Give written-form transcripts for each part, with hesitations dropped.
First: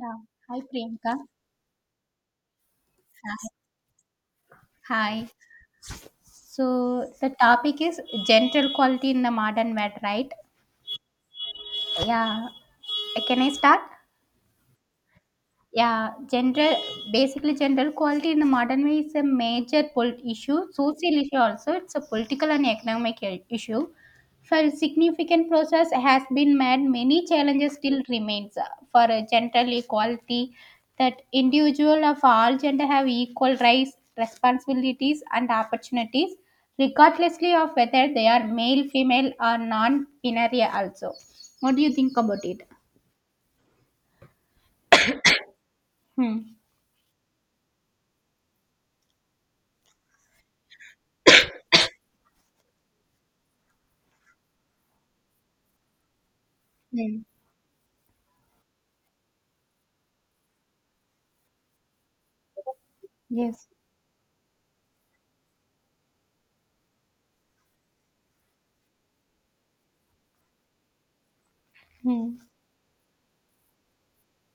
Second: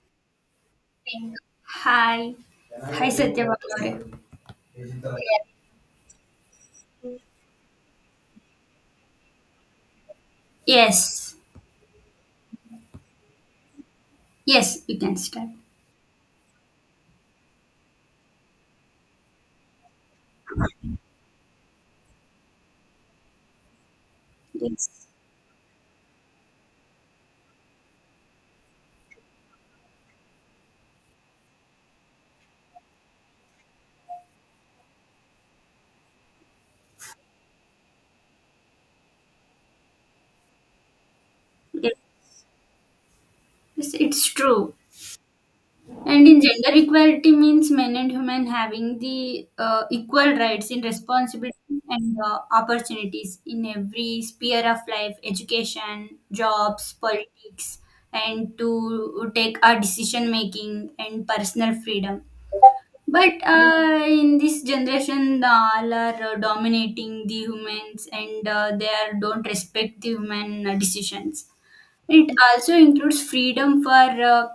Yeah. Hi, Priyanka. Pink. Hi. Hi, Hi. Satyavakare. Hi. So the topic is gender quality in the modern world, right? Yes. Yeah. Can I start? Yes, we can start. Yeah, gender, basically gender equality in the modern way is a major polit- issue, social issue also. It's a political and economic I- issue. For Yes. significant process has been made, many challenges still remains for a gender equality that individual of all gender have equal rights, responsibilities and opportunities, regardlessly of whether they are male, female or non-binary also. What do you Yes. think about it? Yes, it's true. And Hmm. in gender equality means men and women having the equal rights in responsibility and opportunities in every sphere of life, education, jobs, Hmm. politics, and to take our decision making and personal freedom. But Yes. uh, in this generation, the all are dominating the humans and they are, don't respect the human decisions. Hmm. It also includes freedom for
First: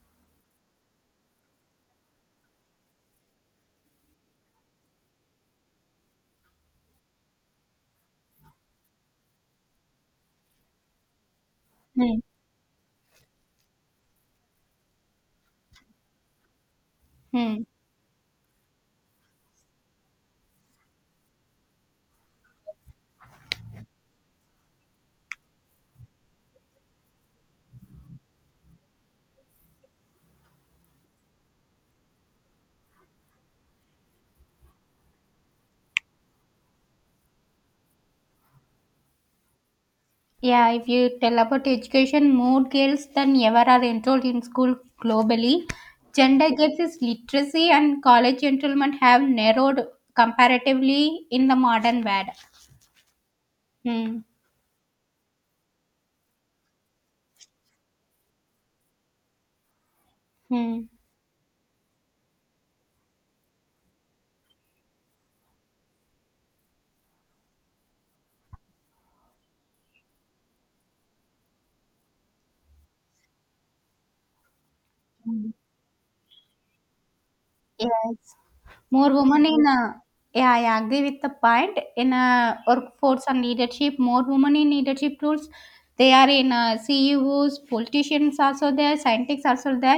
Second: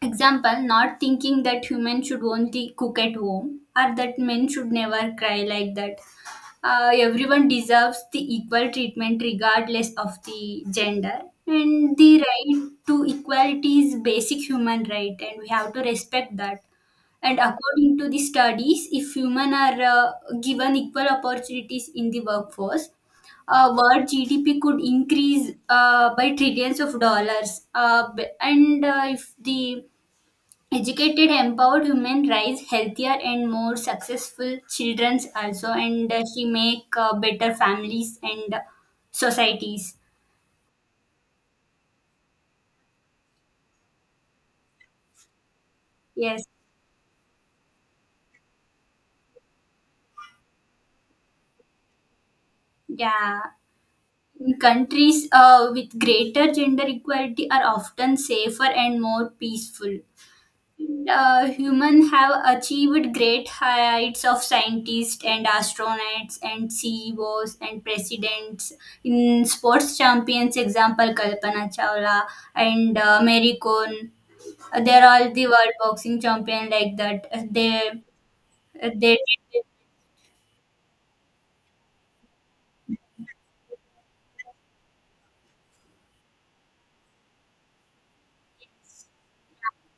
example, not thinking that humans should only cook at home or that men should never cry like that. Everyone deserves the equal treatment regardless of the gender. And the Hmm. right to equality is basic human right, and we have to respect that. And Hmm. according to the studies, if women are given equal opportunities in the workforce, world GDP could increase by trillions of dollars. And if the educated, empowered women raise healthier and more successful children also, and she make better families and societies. Yeah, if you tell about education, more girls than ever are enrolled in school globally. Yes, Gender gaps is literacy and college enrollment have narrowed comparatively in the modern world. yeah. Hmm. In countries with greater gender equality are often safer and more peaceful. Hmm. Humans have achieved great heights of scientists and astronauts and CEOs and presidents. In sports champions, example Kalpana Chawla and Mary Kon. They're all the Hmm. world boxing champion like that. Yes. uh, More they women did- in yeah, I agree with the point. In workforce and leadership, more women in leadership roles. They are in CEOs, politicians also there, scientists also there.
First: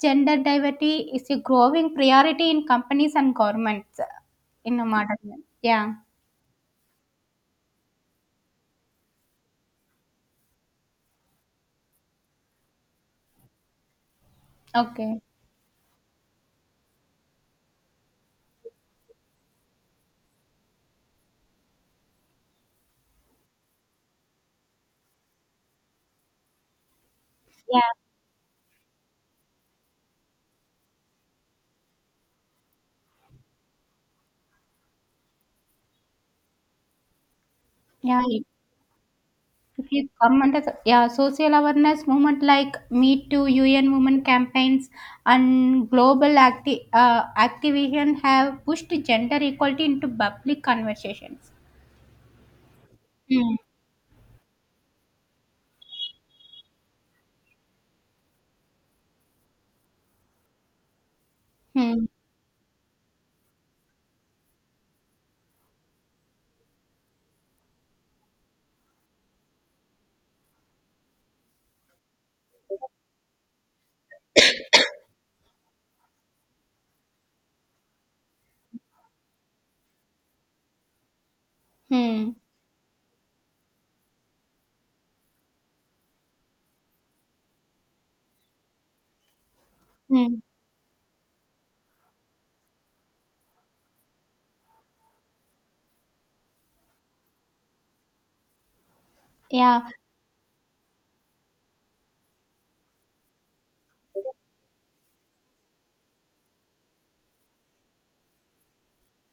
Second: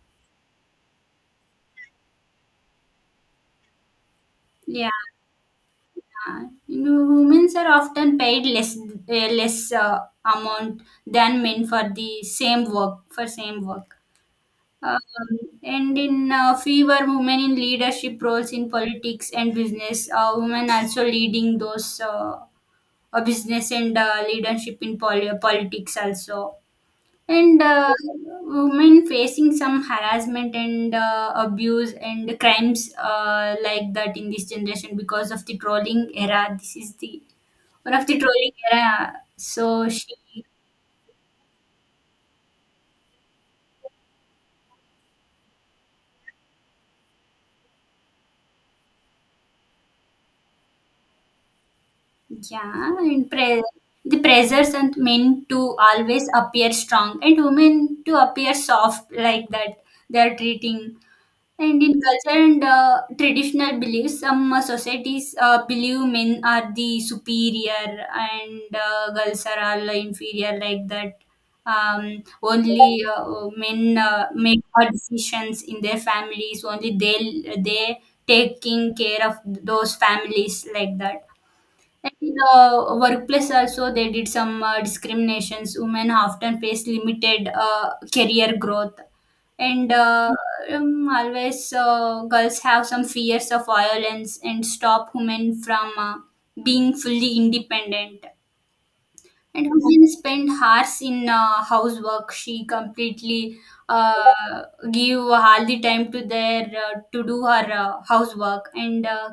Gender diversity is a growing priority in companies and governments in a yeah. modern. Yeah. Humans are often paid less amount than men for the same work for same work. Okay. Um, and in fewer women in leadership roles in politics and business, women also leading those business and leadership in politics also. And Yeah. Women facing some harassment and abuse and crimes like that in this generation because of the trolling era. This is the one of the Yeah. trolling era. So If you come she under the yeah, social awareness movement like Me Too, UN Women campaigns, and global acti- activism have pushed gender equality into public conversations. Yeah, and Hmm. pre- the pressures on men to always appear strong and women to appear soft like that they are treating. And in Hmm. culture and traditional beliefs, some societies believe men are the superior and girls are all inferior like that. Only men make hard decisions in their families. Only they taking care of those families like that, and in Hmm. the workplace also, they did some discriminations. Women often face limited career growth. And Hmm. Always, girls have some fears of violence and stop women from being fully independent. And Yeah. Hussein spent hours in housework. She completely uh, give all the time to their to do her housework and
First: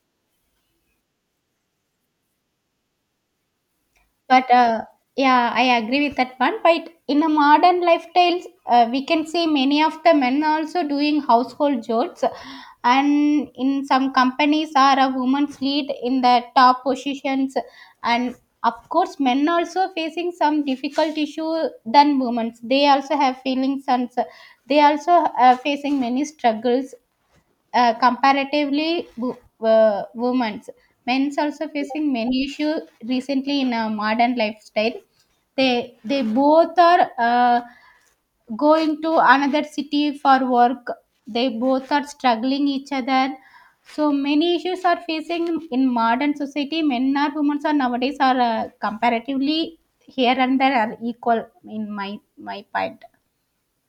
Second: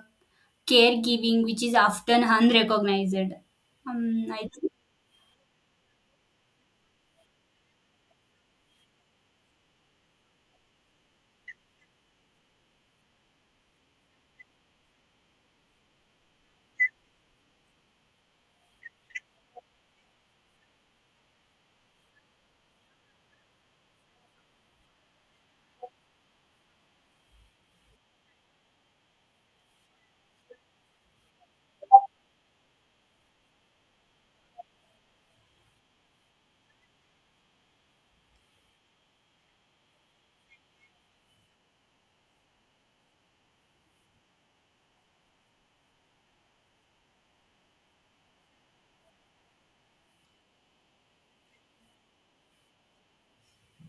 caregiving, which is often unrecognized. Um, I But think, yeah, I agree with that one. But in a modern lifestyles, we can see many of the men also doing household chores, and in some companies are a woman's lead in the top positions, and of course, men also facing some difficult issue than women's. They also have feelings and s- they also are facing many struggles comparatively, wo- women's men's also facing many issues recently in a modern lifestyle. They both are going to another city for work. They both are struggling each other. So many issues are facing in modern society. Men or women are nowadays are comparatively here and there are equal in my point.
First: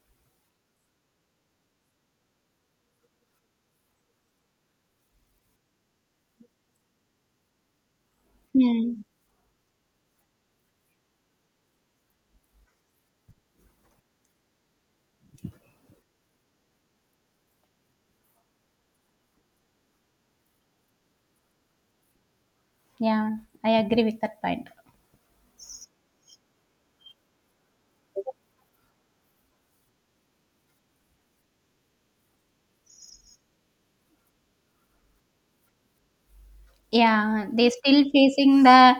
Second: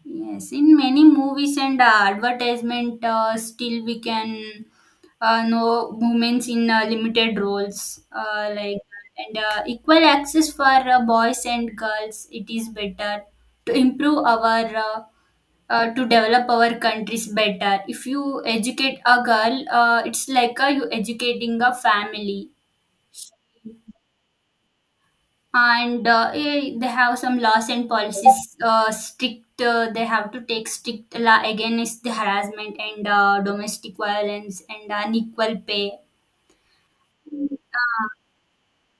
yes, in many movies and advertisement, still we can know women in limited roles, like Hmm. and equal access for boys and girls. It is better to improve our, to develop our countries better if you educate a girl, it's like you educating a family, Yeah, I agree with that point. and they have some laws and policies strict, they have to take strict law against the harassment and domestic violence and unequal pay. Yeah, they still Uh, facing the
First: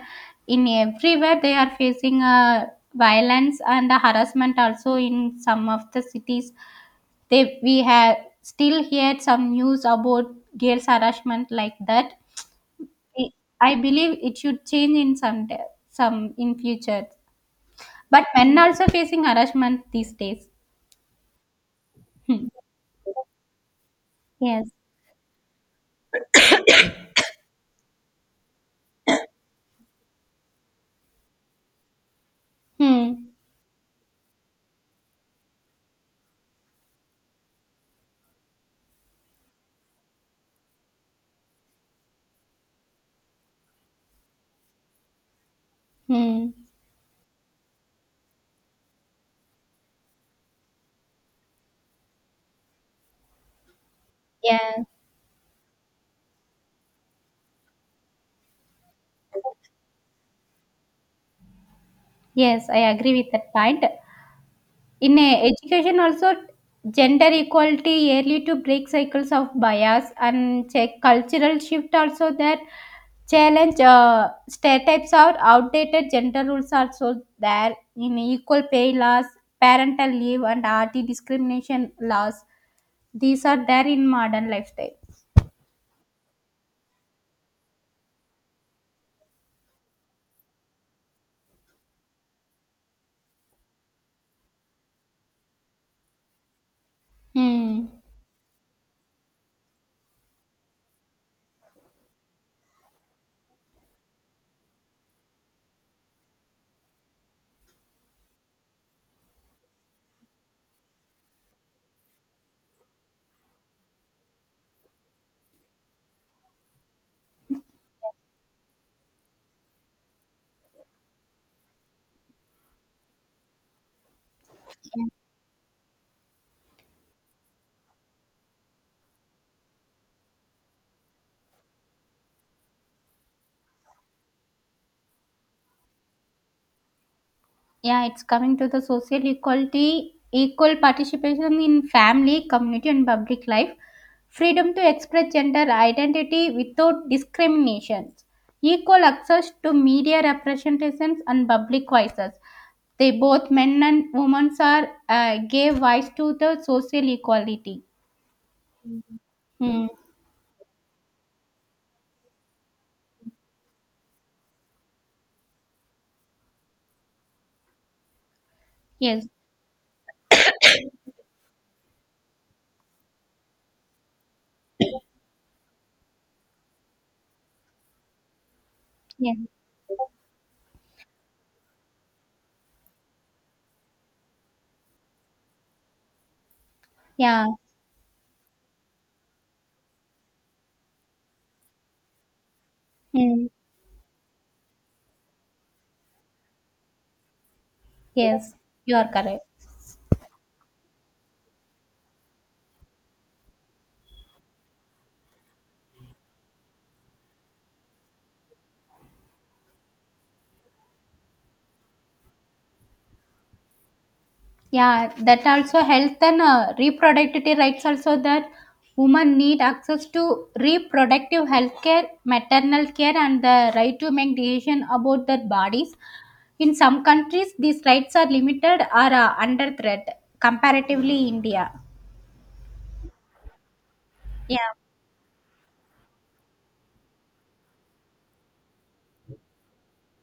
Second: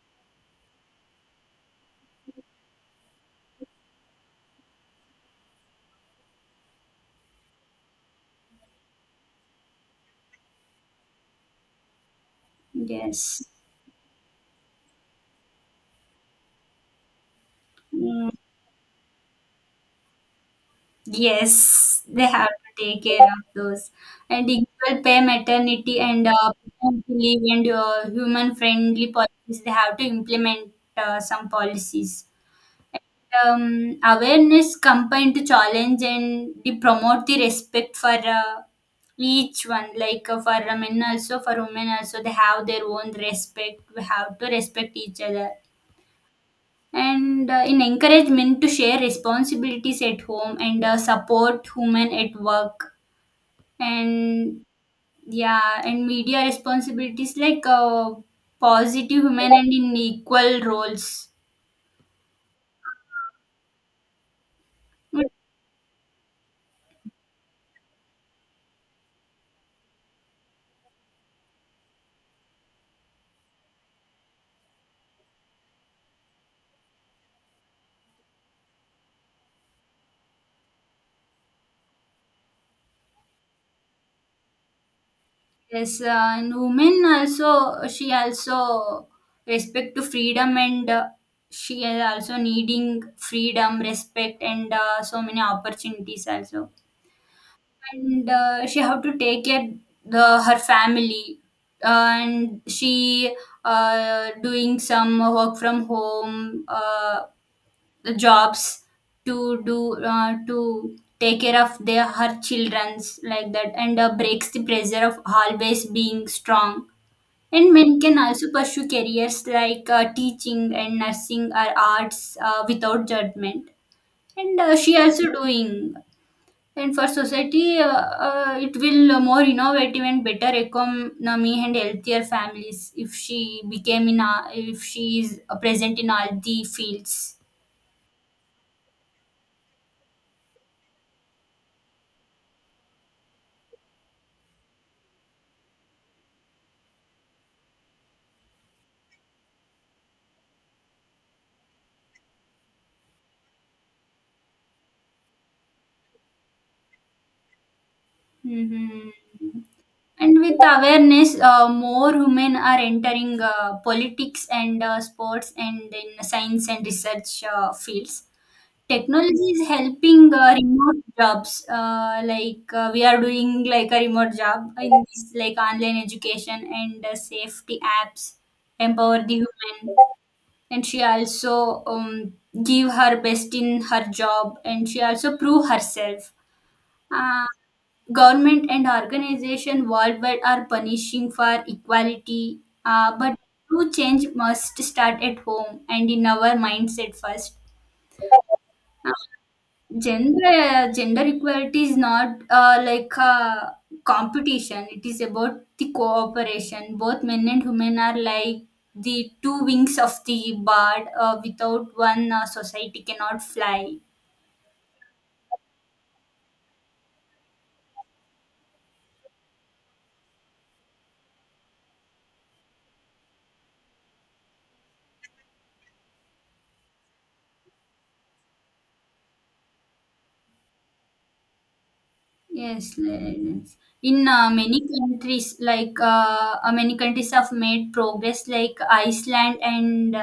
in everywhere they are facing violence and the harassment also in some of the cities. They we have still heard some news about girls harassment like that. I yes. I believe it should change in some da- some in future. But Mm, men also facing harassment these days. yes, they Hmm. have to take care of those, and Yes. equal pay maternity and paternity leave and human friendly policies they have to implement some policies. Hmm. Awareness combined to challenge and they promote the respect for uh, each one, like for men also, for women also, they have their own respect, we have to respect each other, Hmm. and in encourage men to share responsibilities at home and support women at work, and Yeah. yeah, and media responsibilities like positive women and in equal roles. Yes, I agree with that point. In education also, gender equality yearly to break cycles of bias and check cultural shift also that challenge stereotypes are outdated gender rules also there in equal pay laws, parental leave and RT discrimination laws. These are there in modern lifestyle. Yes. And women also, she also respect to freedom and she is also needing freedom, respect, and so many opportunities also. Hmm. And she have to take care the her family, and she doing some work from home, the jobs to do, to take care of their her childrens like that, and breaks the pressure of always being strong, and men can also pursue careers like teaching and nursing or arts without judgment. And she also doing. And for society, it will more innovative and better economy and healthier families if she became in a, if she is present in all the fields. Yeah, it's coming to the social equality, equal participation in family, community, and public life, freedom to express gender identity without discrimination, equal access to media representations and public voices. They both men and women are gave voice to the social equality. Hmm. Hmm. And with awareness, more women are entering politics and sports and in science and research fields. Yes. Technology is helping remote jobs. Like we are doing like a remote job in this, like online education and safety apps empower Yes. the woman. And she also give her best in her job, and she also prove herself. Yeah. Uh, Government and organization worldwide are punishing for equality, but Hmm. true change must start at home and in our mindset first. Yes. You are Uh, correct. gender equality is not like a competition. It is about the cooperation. Both men and women are like the two wings of the bird. Without one, society cannot fly. Yeah, that also health and reproductive rights also that women need access to reproductive health care, maternal care and the right to make decision about their bodies. In some countries, these rights are limited or under threat, comparatively India. Yes, yes. In Yeah. Many countries have made progress, like Iceland and uh,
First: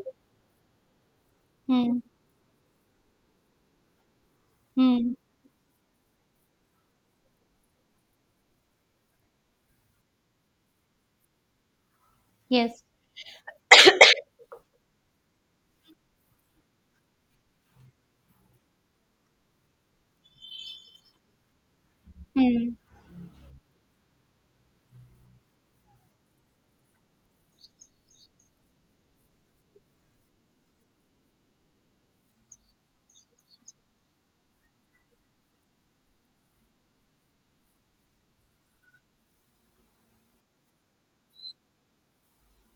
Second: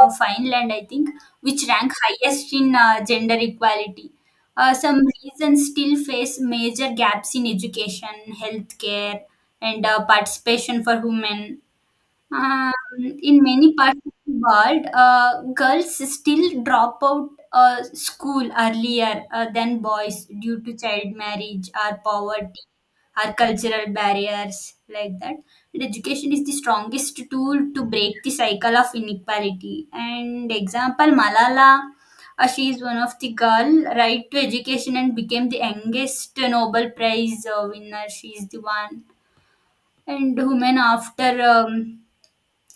uh, Finland, I think, which rank Hmm. highest in gender equality. Some Hmm. regions still face major gaps in education, healthcare, and participation for women. Um, Yes. in many parts of the world, girls still drop out school earlier than boys due to child marriage or poverty Hmm. or cultural barriers like that. And education is the strongest tool to break the cycle of inequality. And example, Malala, she is one of the girl right to education and became the youngest Nobel Prize winner. She is the one, and women after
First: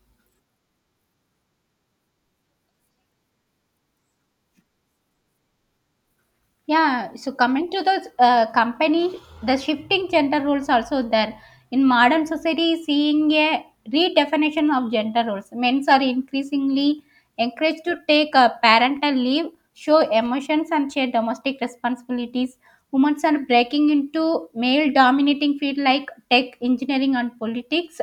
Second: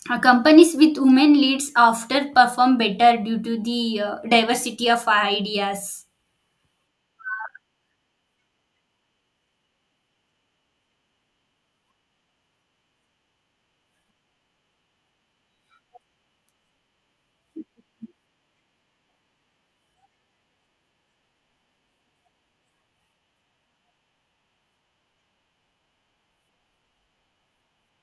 companies with women leads after perform better due to the diversity of ideas. Yeah, so coming to the company, the shifting gender roles also there. In modern society, seeing a redefinition of gender roles. Men are increasingly encouraged to take a parental leave, show emotions, and share domestic responsibilities. Women are breaking into male-dominating fields like tech, engineering, and politics.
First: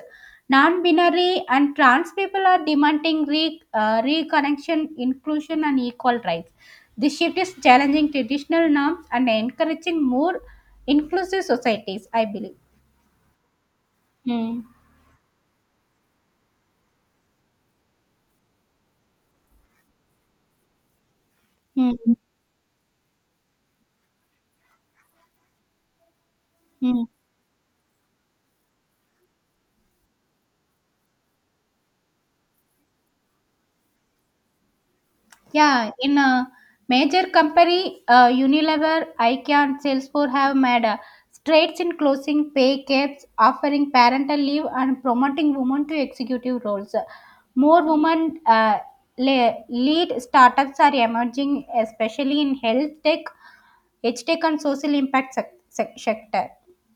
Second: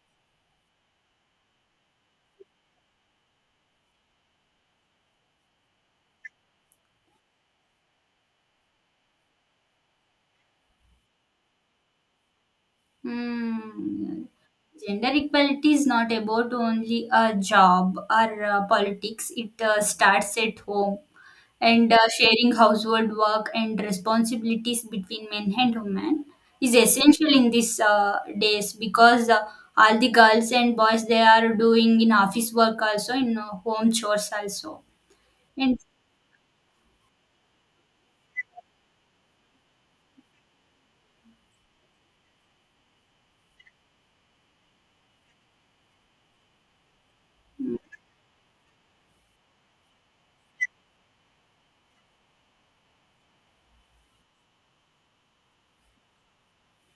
Non-binary and trans people are demanding re- reconnection, inclusion, and equal rights. This shift is challenging traditional norms and encouraging more inclusive societies, I believe. Hmm. Hmm. Gender equality is not about only a job or politics. It starts at home, and Hmm. sharing household work and responsibilities between men and women is Hmm. essential in these days, because all the girls and boys, they are doing in office work also, in home chores also. And Yeah, in a major company, Unilever, IKEA, and Salesforce have made strides in closing pay gaps, offering parental leave, and promoting women to executive roles. More women le- lead startups are emerging, especially in health tech, edge tech, and social impact sec- sec- sector.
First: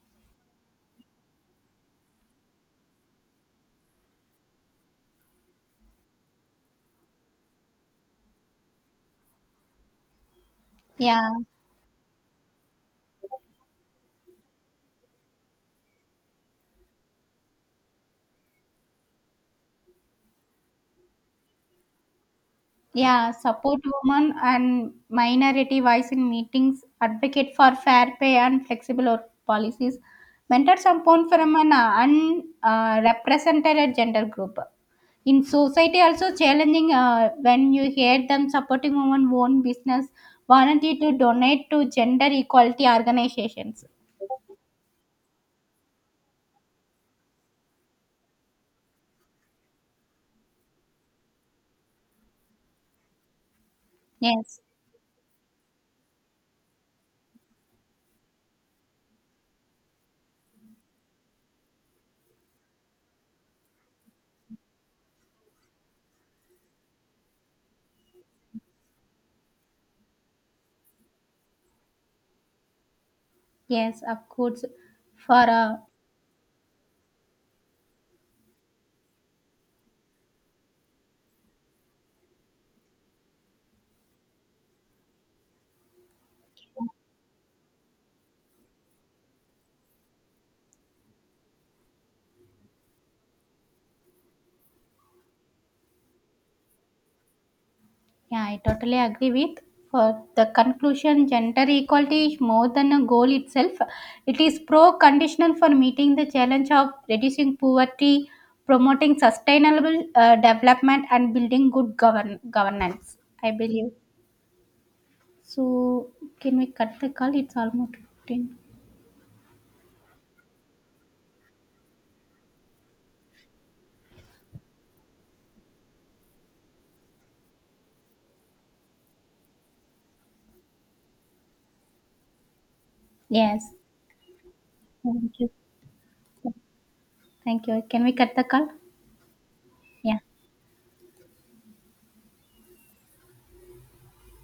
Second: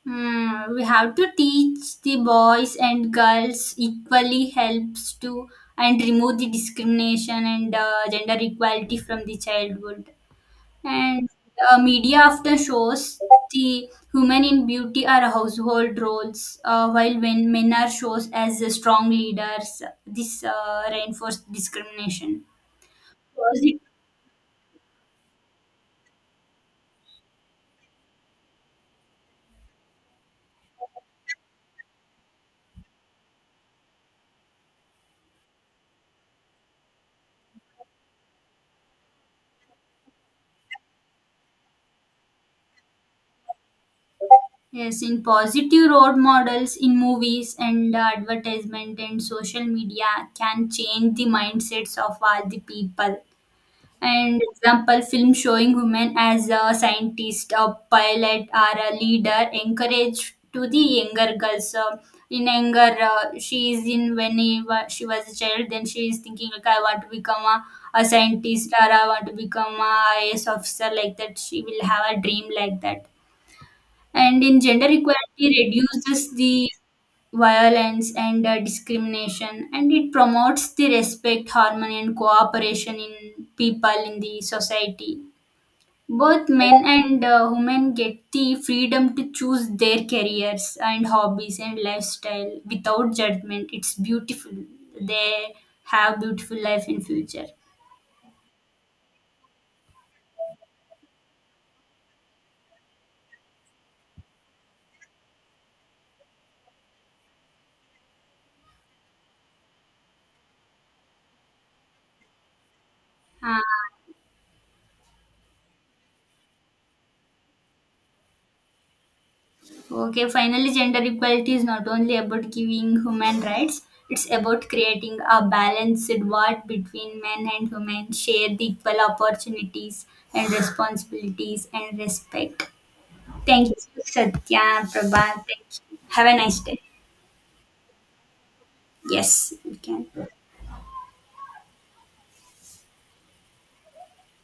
Hmm, we have to teach the boys and girls equally helps to and remove the discrimination and gender equality from the childhood. And Yeah. Media often shows the women in beauty are household roles, while when men are shown as the strong leaders. This reinforced discrimination. Yeah, Was support it women and minority voice in meetings, advocate for fair pay and flexible work policies, mentor someone from an unrepresented gender group. In society also challenging when you hear them supporting women own business, volunteer to donate to gender equality organizations. Yes, in positive role models in movies and advertisement and social media can change the mindsets of all the people. And Yes, example, film showing women as a scientist, a pilot, or a leader encourage to the younger girls. So in younger, she is in when she was a child, then she is thinking like I want to become a scientist, or I want to become a IS officer like that. She will have a dream like that, yes, of and in course. gender For equality reduces the violence and discrimination, and it promotes the respect, harmony and cooperation in people in the society. Both men and women get the freedom to choose their careers and hobbies and lifestyle without judgment. It's beautiful. They have beautiful life in future. Yeah, I totally agree with. For the conclusion, gender equality is more than a goal itself. It is pro-conditional for meeting the challenge of reducing poverty, promoting sustainable development, and building good govern- governance. I Uh, believe. So, can we cut the call? It's almost 15. Okay, finally, gender equality is not only about giving human rights, it's about creating a balanced world between men and women, share the equal opportunities and responsibilities and respect. Yes. Thank you, Satya, Prabha. Thank you. Thank you. Have a nice day. Thank you. Can we cut the call? Yes, we Yeah. can.